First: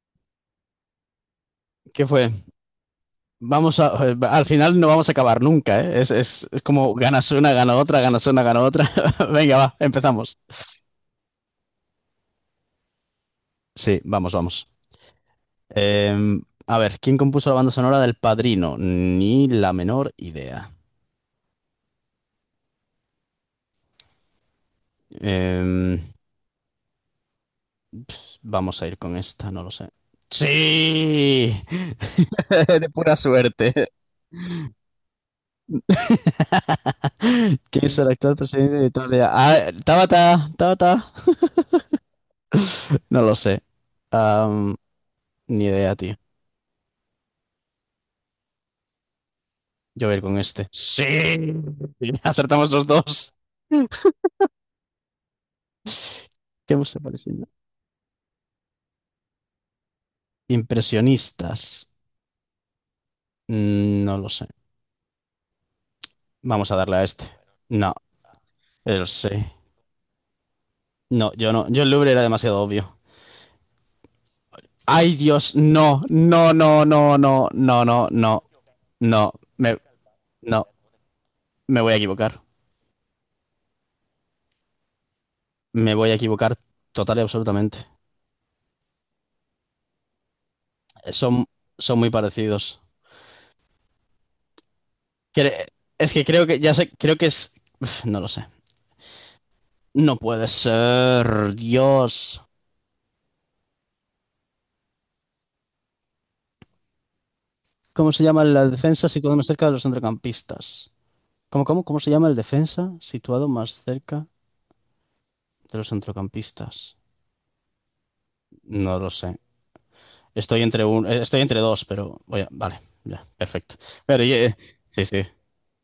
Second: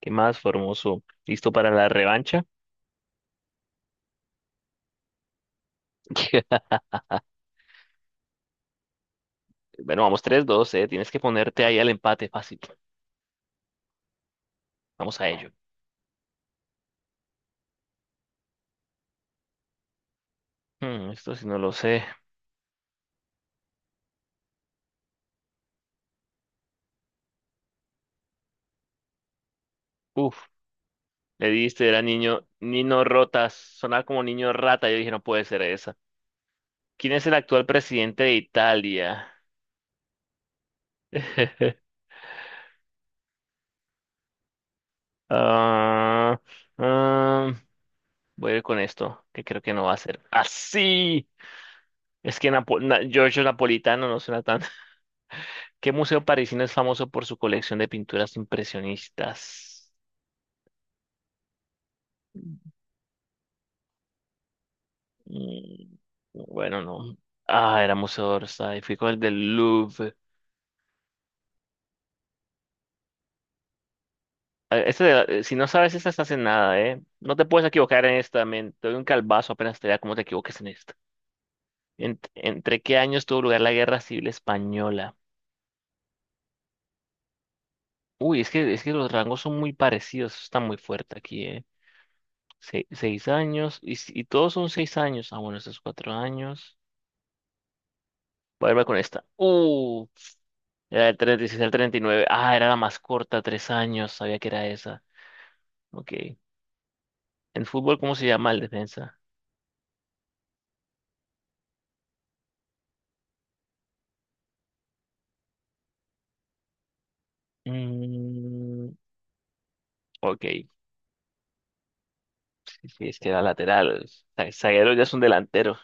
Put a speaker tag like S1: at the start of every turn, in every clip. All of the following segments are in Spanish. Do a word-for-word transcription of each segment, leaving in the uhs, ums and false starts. S1: ¿Qué más, Formoso? ¿Listo para la
S2: ¿Qué fue?
S1: revancha?
S2: Vamos a, eh, al final no vamos a acabar nunca, ¿eh? Es, es, es como ganas una, gana otra, ganas una, gana otra. Venga, va,
S1: Bueno, vamos
S2: empezamos.
S1: tres, dos, eh. Tienes que ponerte ahí al empate fácil.
S2: Sí, vamos, vamos.
S1: Vamos a ello.
S2: Em, a ver, ¿quién compuso la banda sonora del Padrino? Ni la menor idea.
S1: Hmm, esto sí no lo sé.
S2: Em, pf, Vamos a ir con esta, no lo sé.
S1: Uf, Le
S2: Sí,
S1: diste, era niño,
S2: de
S1: Nino
S2: pura
S1: Rotas.
S2: suerte.
S1: Sonaba como niño rata. Yo dije, no puede ser esa. ¿Quién es el
S2: ¿Quién
S1: actual
S2: es el
S1: presidente de
S2: actual presidente de
S1: Italia?
S2: Italia? Ah, Tabata, Tabata. No lo sé. Am, Ni idea, tío.
S1: Ah, ah, Voy a ir con esto, que creo que no va a
S2: Yo voy a
S1: ser.
S2: ir con este. Sí.
S1: ¡Así! Es que
S2: Acertamos
S1: Napo-
S2: los
S1: Na-
S2: dos.
S1: Giorgio Napolitano no suena tan. ¿Qué museo parisino es
S2: ¿Qué hemos
S1: famoso por su
S2: parecido?
S1: colección de pinturas impresionistas?
S2: Impresionistas. Mm, No lo sé.
S1: Mm,
S2: Vamos a
S1: Bueno,
S2: darle a
S1: no.
S2: este.
S1: Ah, era
S2: No,
S1: Museo Orsay. Fui
S2: el
S1: con el
S2: sí.
S1: del Louvre.
S2: No, yo no. Yo el Louvre era demasiado obvio.
S1: Ah, este
S2: Ay,
S1: de eh,
S2: Dios,
S1: si no sabes
S2: no,
S1: esta, estás en
S2: no,
S1: nada,
S2: no,
S1: ¿eh?
S2: no,
S1: No te
S2: no,
S1: puedes
S2: no,
S1: equivocar
S2: no,
S1: en
S2: no,
S1: esta, men. Te doy un
S2: no.
S1: calvazo
S2: Me,
S1: apenas te vea cómo te equivoques en
S2: no,
S1: esta.
S2: me voy a
S1: Ent-
S2: equivocar.
S1: ¿entre qué años tuvo lugar la Guerra Civil Española?
S2: Me voy a equivocar total y absolutamente.
S1: Uy, es que, es que los rangos son muy parecidos. Eso está muy fuerte aquí,
S2: Son,
S1: ¿eh?
S2: son muy parecidos.
S1: Se- seis años. Y, si- y todos son seis años. Ah, bueno,
S2: Cre-
S1: estos cuatro
S2: es que creo que, ya
S1: años.
S2: sé, creo que es... Uf, No lo sé.
S1: Voy a ver con esta. ¡Uh!
S2: No puede
S1: Era del
S2: ser,
S1: treinta y seis al treinta y nueve.
S2: Dios.
S1: Ah, era la más corta, tres años. Sabía que era esa. Ok. En fútbol,
S2: ¿Cómo
S1: ¿cómo
S2: se
S1: se
S2: llama
S1: llama el
S2: la defensa
S1: defensa?
S2: situado más cerca de los centrocampistas? ¿Cómo, cómo, cómo se llama el defensa situado más cerca de los centrocampistas?
S1: Mm,
S2: No lo sé.
S1: ok,
S2: Estoy entre un, eh, estoy entre dos, pero voy a- vale,
S1: sí, es
S2: ya,
S1: que era
S2: perfecto.
S1: lateral.
S2: Pero
S1: Za-
S2: eh,
S1: Zaguero ya
S2: sí,
S1: es un
S2: sí,
S1: delantero.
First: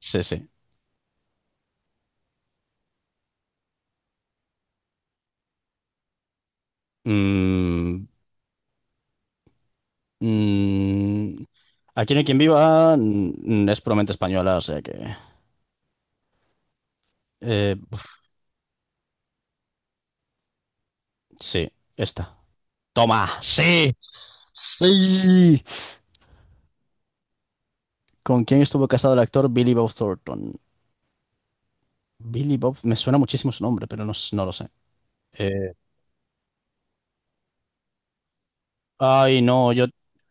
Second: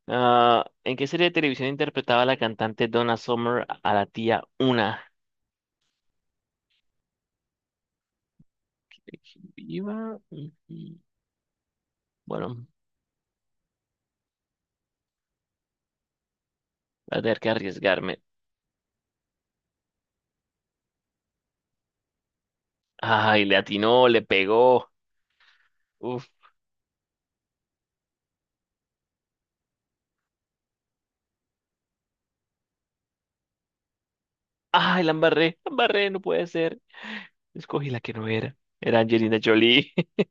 S2: sí, sí.
S1: Ah, ¿en qué serie de televisión interpretaba la cantante Donna Summer a la tía Una?
S2: Mm,
S1: Viva. Mm,
S2: mm, Aquí no hay quien
S1: Bueno,
S2: viva, mm, es puramente española, o sea que
S1: voy a tener que
S2: eh,
S1: arriesgarme.
S2: uf, sí, esta. Toma,
S1: Ay, le
S2: sí,
S1: atinó, le pegó.
S2: sí.
S1: Uf.
S2: ¿Con quién estuvo casado el actor Billy Bob Thornton? Billy Bob, me suena muchísimo su nombre, pero no, s- no lo sé.
S1: Ay, la embarré, la
S2: Eh,
S1: embarré, no puede ser. Escogí la que no era. Era Angelina
S2: Ay, no, yo,
S1: Jolie.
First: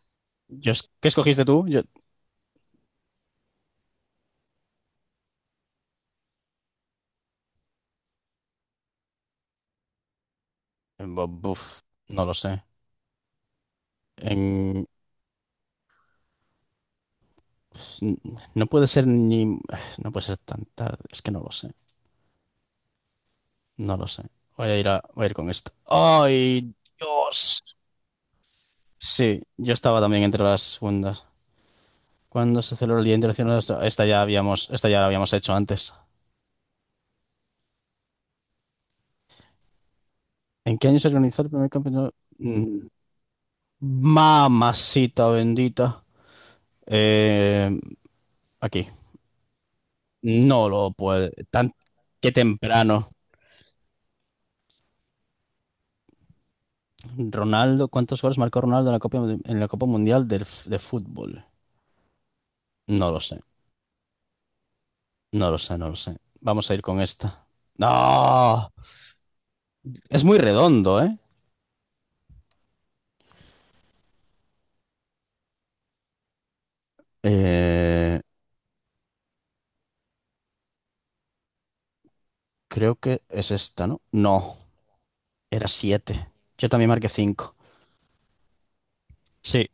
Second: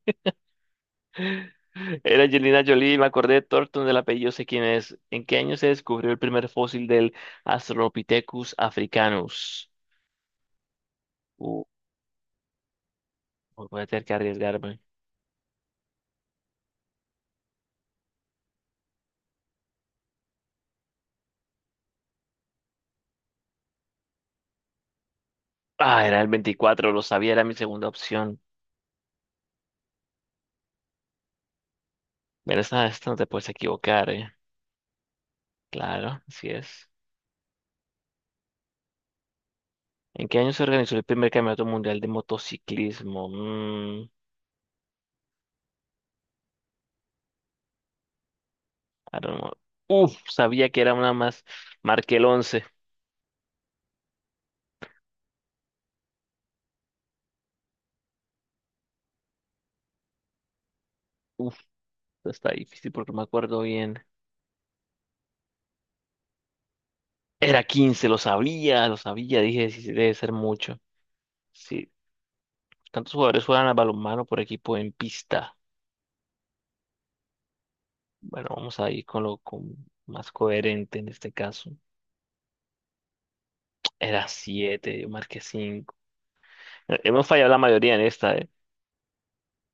S2: yo, es- ¿qué escogiste tú? Yo,
S1: Era Angelina Jolie, me acordé de Thornton del apellido, sé quién es. ¿En qué año se descubrió el primer fósil del Australopithecus africanus?
S2: bu-
S1: Uh,
S2: buf, no lo sé.
S1: voy a tener que arriesgarme.
S2: En- no puede ser ni, no puede ser tan tarde, es que no lo sé, no lo sé. Voy a ir a, voy a ir con esto.
S1: Ah, era el
S2: Ay,
S1: veinticuatro, lo sabía, era mi
S2: Dios.
S1: segunda opción.
S2: Sí, yo estaba también entre las segundas.
S1: Mira,
S2: ¿Cuándo se
S1: esta,
S2: celebró el
S1: esta
S2: Día
S1: no te puedes
S2: Internacional de la Astro-? Esta
S1: equivocar,
S2: ya
S1: ¿eh?
S2: habíamos, esta ya la habíamos hecho antes.
S1: Claro, así es. ¿En qué año se
S2: ¿En qué
S1: organizó
S2: año
S1: el
S2: se
S1: primer
S2: organizó el
S1: campeonato
S2: primer
S1: mundial de
S2: campeonato? Mm,
S1: motociclismo? Mm,
S2: Mamacita bendita. Eh, Aquí.
S1: I don't know. Uf, sabía
S2: No
S1: que
S2: lo
S1: era una
S2: puede.
S1: más.
S2: Tan,
S1: Marqué el
S2: qué
S1: once.
S2: temprano. Ronaldo, ¿cuántos goles marcó Ronaldo en la Copa, en la Copa Mundial del f- de Fútbol?
S1: Uf, está difícil porque
S2: No
S1: no
S2: lo
S1: me
S2: sé.
S1: acuerdo bien.
S2: No lo sé, no lo sé. Vamos a ir con esta.
S1: Era quince, lo
S2: ¡No!
S1: sabía, lo sabía, dije, sí, sí, debe
S2: Es
S1: ser
S2: muy
S1: mucho.
S2: redondo, ¿eh?
S1: Sí, tantos jugadores juegan al balonmano por equipo en pista.
S2: Eh,
S1: Bueno, vamos a ir con lo con más coherente en este caso.
S2: Creo que es esta, ¿no?
S1: Era
S2: No,
S1: siete, yo marqué
S2: era
S1: cinco.
S2: siete. Yo también marqué
S1: Hemos fallado
S2: cinco.
S1: la mayoría en esta, ¿eh?
S2: Sí.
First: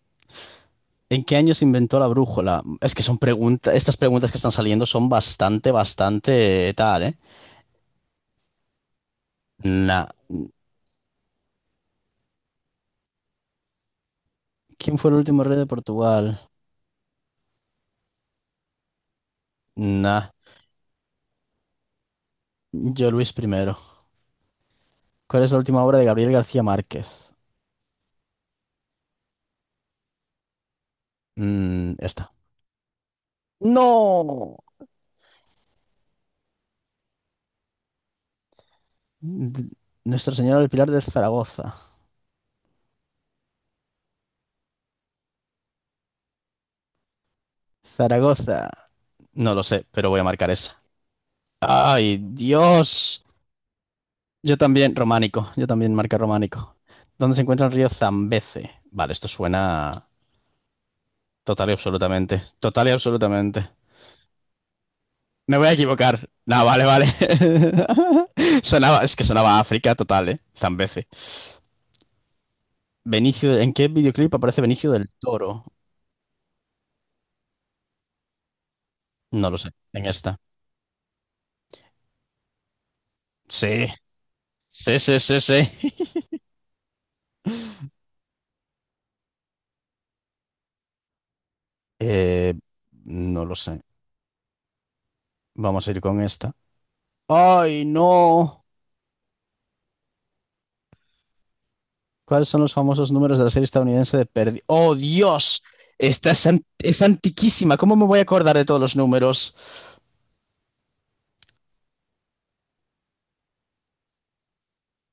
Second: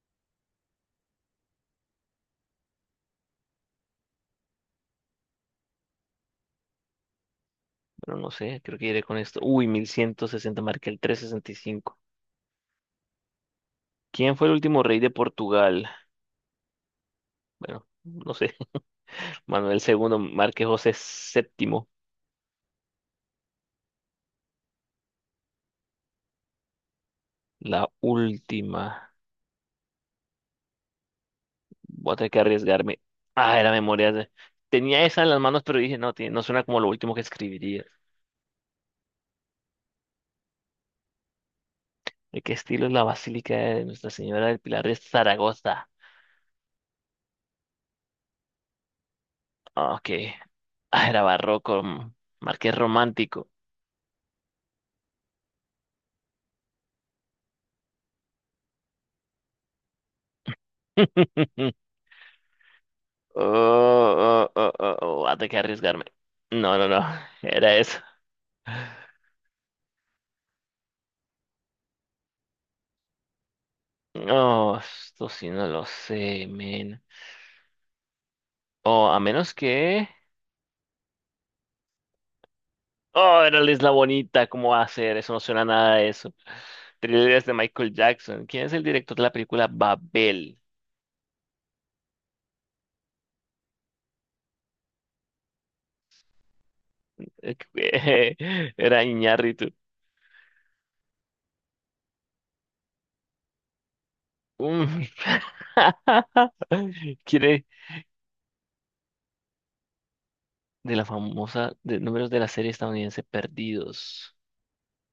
S2: ¿En qué año se inventó la brújula? Es que son preguntas, estas preguntas que están saliendo son bastante, bastante tal, ¿eh?
S1: Pero no sé, creo que iré con esto. Uy, mil
S2: Nah.
S1: ciento sesenta, marqué el trescientos sesenta y cinco. ¿Quién fue el último
S2: ¿Quién
S1: rey de
S2: fue el último rey de
S1: Portugal?
S2: Portugal?
S1: Bueno, no sé. Manuel segundo,
S2: Nah.
S1: marqué José séptimo.
S2: Yo Luis primero. ¿Cuál es la última obra de Gabriel García Márquez?
S1: La última.
S2: Mm,
S1: Voy a tener
S2: esta.
S1: que arriesgarme. Ah, era memoria. de-
S2: ¡No!
S1: Tenía esa en las manos, pero dije, no, tiene- no suena como lo último que escribiría.
S2: D- Nuestra Señora del Pilar de Zaragoza.
S1: ¿De qué estilo es la Basílica de Nuestra Señora del Pilar de Zaragoza?
S2: Zaragoza. No lo sé,
S1: Ah, ok.
S2: pero voy a marcar esa.
S1: Ah, era barroco. mm,
S2: ¡Ay,
S1: Marqués
S2: Dios!
S1: romántico.
S2: Yo también, románico. Yo también marca románico. ¿Dónde se encuentra el río Zambeze? Vale, esto suena total y absolutamente. Total y
S1: Oh,
S2: absolutamente.
S1: oh, oh, oh, oh, Voy a tener que
S2: Me voy a
S1: arriesgarme.
S2: equivocar. No,
S1: No,
S2: vale,
S1: no, no.
S2: vale.
S1: Era eso.
S2: Sonaba, es que sonaba a África total, ¿eh? Zambeze. Benicio, ¿en qué videoclip aparece
S1: No,
S2: Benicio del
S1: esto sí
S2: Toro?
S1: no lo sé, men. Oh, a
S2: No
S1: menos
S2: lo sé, en
S1: que.
S2: esta.
S1: Oh, era la
S2: Sí,
S1: Isla Bonita, ¿cómo va a
S2: sí,
S1: ser?
S2: sí,
S1: Eso no
S2: sí,
S1: suena a
S2: sí.
S1: nada de eso. Thrillers de Michael Jackson. ¿Quién es el director de la película Babel?
S2: Eh, no lo sé. Vamos a ir con esta. ¡Ay, no!
S1: Era Iñárritu.
S2: ¿Cuáles son los famosos números de la serie estadounidense de Perdidos? ¡Oh,
S1: Mm.
S2: Dios! Esta es, an- es
S1: ¿Quién es
S2: antiquísima. ¿Cómo me voy a acordar de todos los números?
S1: de la famosa de números de la serie estadounidense Perdidos?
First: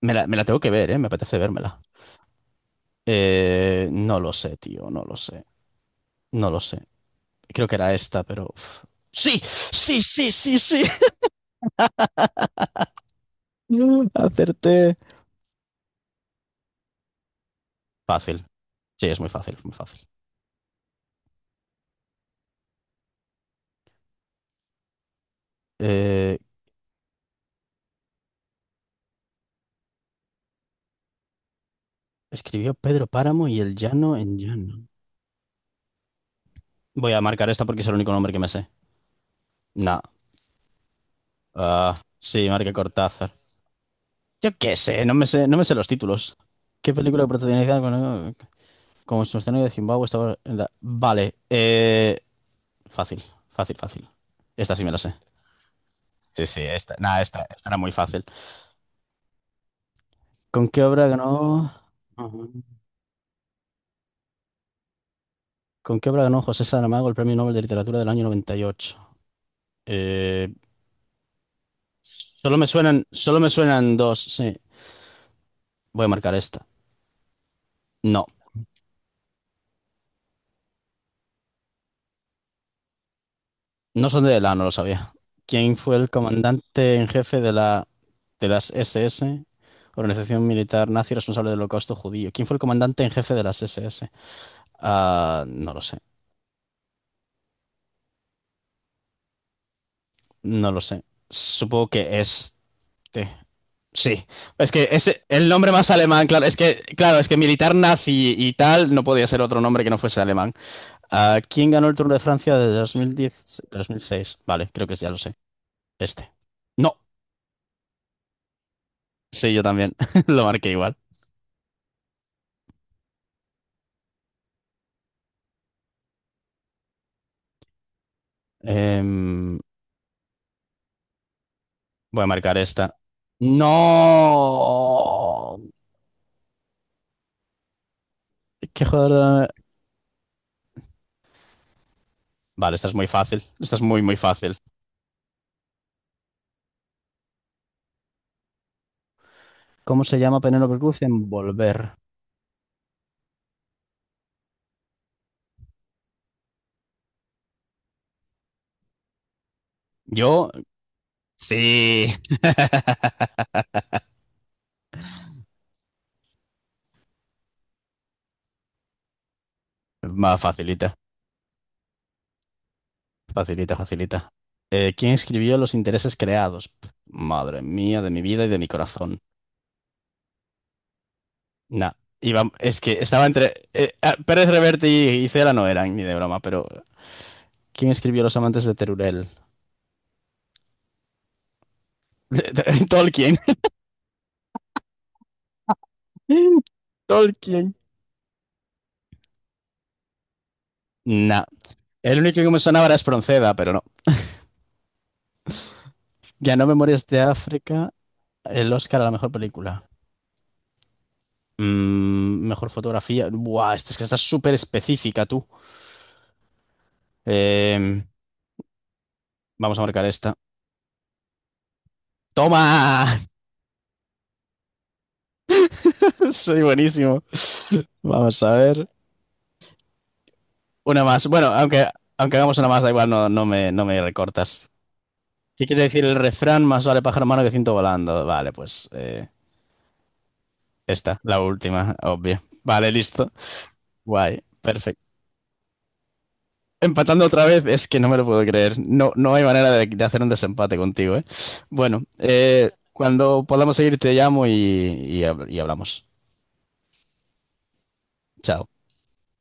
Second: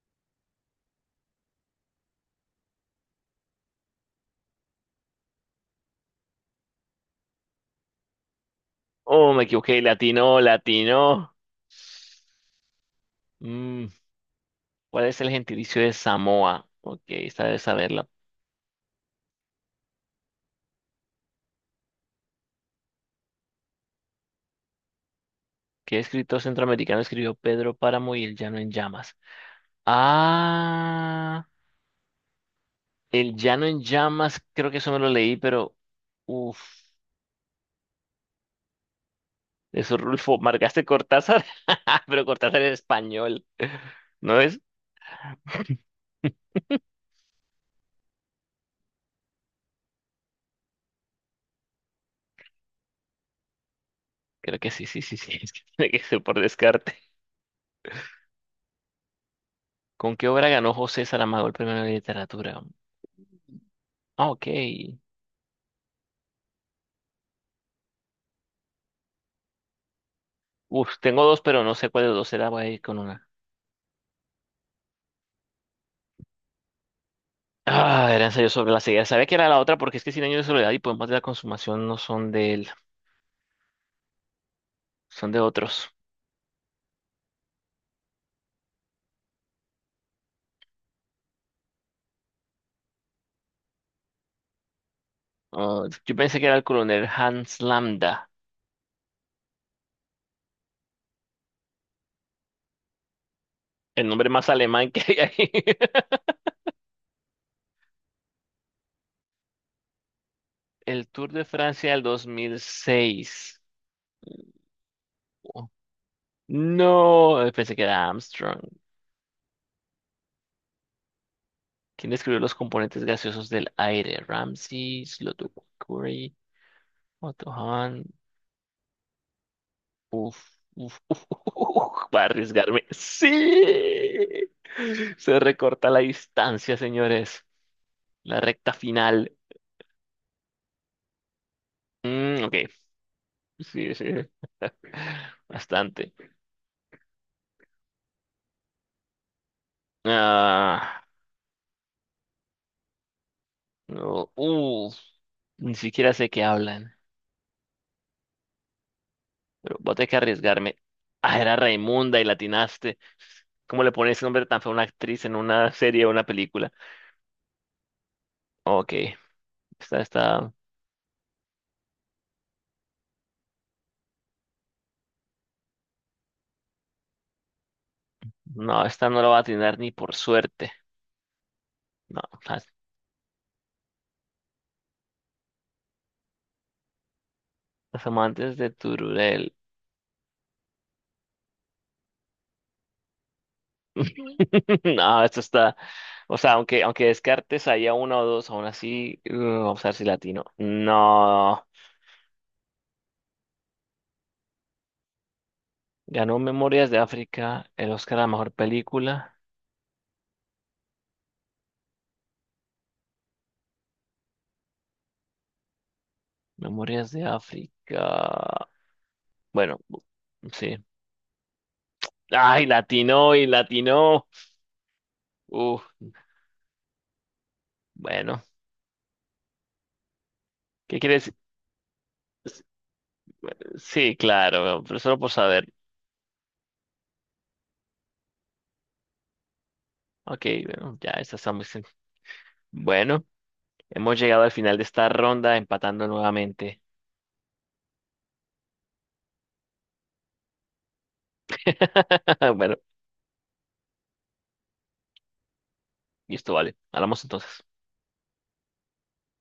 S2: Me la, me la tengo que ver, ¿eh? Me apetece vérmela. Eh, no lo sé, tío, no lo sé. No lo sé. Creo que era esta, pero... uf.
S1: Oh,
S2: ¡Sí!
S1: me equivoqué,
S2: ¡Sí, sí,
S1: latino,
S2: sí, sí!
S1: latino. Mm,
S2: Acerté.
S1: ¿Cuál es el gentilicio de Samoa? Ok, esta debe saberla.
S2: Fácil. Sí, es muy fácil, es muy fácil.
S1: ¿Qué
S2: Eh,
S1: escritor centroamericano escribió Pedro Páramo y El Llano en Llamas? Ah.
S2: Escribió Pedro
S1: El
S2: Páramo y
S1: Llano
S2: el
S1: en
S2: llano en
S1: Llamas, creo que
S2: llano.
S1: eso me lo leí, pero uff,
S2: Voy a marcar esta porque es el único nombre que me sé.
S1: eso
S2: No.
S1: Rulfo, marcaste Cortázar,
S2: Ah,
S1: pero
S2: sí,
S1: Cortázar
S2: marqué
S1: es
S2: Cortázar.
S1: español, ¿no
S2: Yo
S1: es?
S2: qué sé, no me sé, no me sé los títulos. ¿Qué película protagonizada con- como escenario de Zimbabue estaba en la- vale, eh, fácil, fácil, fácil.
S1: Creo que
S2: Esta sí
S1: sí,
S2: me la
S1: sí,
S2: sé.
S1: sí, sí, es que tiene que ser por
S2: Sí, sí, esta,
S1: descarte.
S2: nada, esta, esta era muy fácil.
S1: ¿Con qué obra
S2: ¿Con
S1: ganó
S2: qué
S1: José
S2: obra
S1: Saramago el
S2: ganó?
S1: premio de literatura?
S2: Ujú.
S1: Ah, ok.
S2: ¿Con qué obra ganó José Saramago el Premio Nobel de Literatura del año noventa y ocho? Eh,
S1: Uf, tengo dos, pero no sé cuál de los dos era,
S2: Solo
S1: voy
S2: me
S1: a ir con
S2: suenan,
S1: una.
S2: solo me suenan dos, sí. Voy a marcar esta.
S1: Ah, era
S2: No,
S1: ensayo sobre la ceguera. Sabía que era la otra porque es que Cien años de soledad y Poemas de la consumación no son de él,
S2: no son de la, no lo sabía.
S1: son de
S2: ¿Quién
S1: otros.
S2: fue el comandante en jefe de la de las S S, organización militar nazi responsable del Holocausto judío? ¿Quién fue el comandante en jefe de las S S? Ah, no lo
S1: Ah,
S2: sé,
S1: yo pensé que era el coronel Hans Lambda,
S2: no lo sé. Supongo que este.
S1: el
S2: Sí,
S1: nombre más
S2: es que
S1: alemán que
S2: es
S1: hay
S2: el nombre
S1: ahí.
S2: más alemán, claro, es que claro, es que militar nazi y tal no podía ser otro nombre que no fuese alemán.
S1: El Tour
S2: ¿A
S1: de
S2: quién ganó
S1: Francia
S2: el
S1: del
S2: Tour de Francia de dos dos mil
S1: dos mil seis.
S2: diez, dos mil seis? Vale, creo que ya lo sé.
S1: Oh,
S2: Este. No,
S1: no, eh, pensé que era Armstrong.
S2: sí, yo también. Lo marqué igual.
S1: ¿Quién describió los componentes gaseosos del aire? Ramsay, Slotukuri, Otto Hahn.
S2: Em,
S1: Uf, uf, uf, uf, uf, va a
S2: Voy a marcar
S1: arriesgarme.
S2: esta.
S1: ¡Sí! Se
S2: ¡No!
S1: recorta la distancia, señores. La recta
S2: ¿Qué jugador?
S1: final.
S2: de-
S1: Mm, ok,
S2: Vale, esta es muy fácil. Esta es
S1: sí,
S2: muy,
S1: sí.
S2: muy fácil.
S1: Bastante.
S2: ¿Cómo se llama Penélope Cruz
S1: Ah,
S2: en Volver?
S1: no, uf, ni siquiera sé qué hablan. Pero voy a tener que
S2: Yo,
S1: arriesgarme. Ah, era
S2: sí.
S1: Raimunda y latinaste. ¿Cómo le pones ese nombre tan feo a una actriz en una serie o una película? Ok, esta,
S2: Más
S1: esta,
S2: facilita, facilita, facilita. Eh, ¿quién escribió Los intereses creados? Pf, Madre mía, de mi vida y de mi
S1: no, esta no
S2: corazón.
S1: la va a atinar ni por suerte.
S2: Nah.
S1: No,
S2: Iba-
S1: las,
S2: es que estaba entre. eh, ah, Pérez Reverte y, y, Cela no eran ni de broma, pero. ¿Quién
S1: las
S2: escribió Los
S1: amantes
S2: amantes
S1: de
S2: de Terurel?
S1: Tururel.
S2: De- de- Tolkien.
S1: No, esto está, o sea, aunque, aunque descartes
S2: Tolkien.
S1: ahí a una o dos, aún así, uh, vamos a ver si latino.
S2: Nah.
S1: No,
S2: El único que me sonaba era Espronceda, pero no.
S1: ganó
S2: Ya no
S1: Memorias de
S2: Memorias de
S1: África, el
S2: África,
S1: Oscar a la mejor
S2: el Oscar a la mejor
S1: película.
S2: película. Mm, mejor fotografía. Buah, esta es que está súper específica, tú.
S1: Memorias de
S2: Eh,
S1: África.
S2: Vamos
S1: Bueno,
S2: a marcar esta.
S1: sí. Ay,
S2: ¡Toma!
S1: latino y latino. Uf,
S2: Soy buenísimo.
S1: bueno,
S2: Vamos a ver.
S1: ¿qué
S2: Una más.
S1: quieres?
S2: Bueno, aunque, aunque hagamos una más, da igual, no, no me, no me
S1: Sí,
S2: recortas.
S1: claro, pero solo por
S2: ¿Qué
S1: saber.
S2: quiere decir el refrán? Más vale pájaro malo que ciento volando. Vale, pues eh,
S1: Ok, bueno, ya,
S2: esta,
S1: esta
S2: la
S1: está muy sen-
S2: última, obvio. Vale,
S1: bueno,
S2: listo.
S1: hemos
S2: Guay,
S1: llegado al final de
S2: perfecto.
S1: esta ronda empatando nuevamente.
S2: Empatando otra vez, es que no me lo puedo creer. No, no hay manera de, de hacer un desempate contigo, ¿eh? Bueno, eh,
S1: Bueno,
S2: cuando podamos seguir te llamo y, y hab- y hablamos.
S1: y esto vale. Hablamos entonces.
S2: Chao.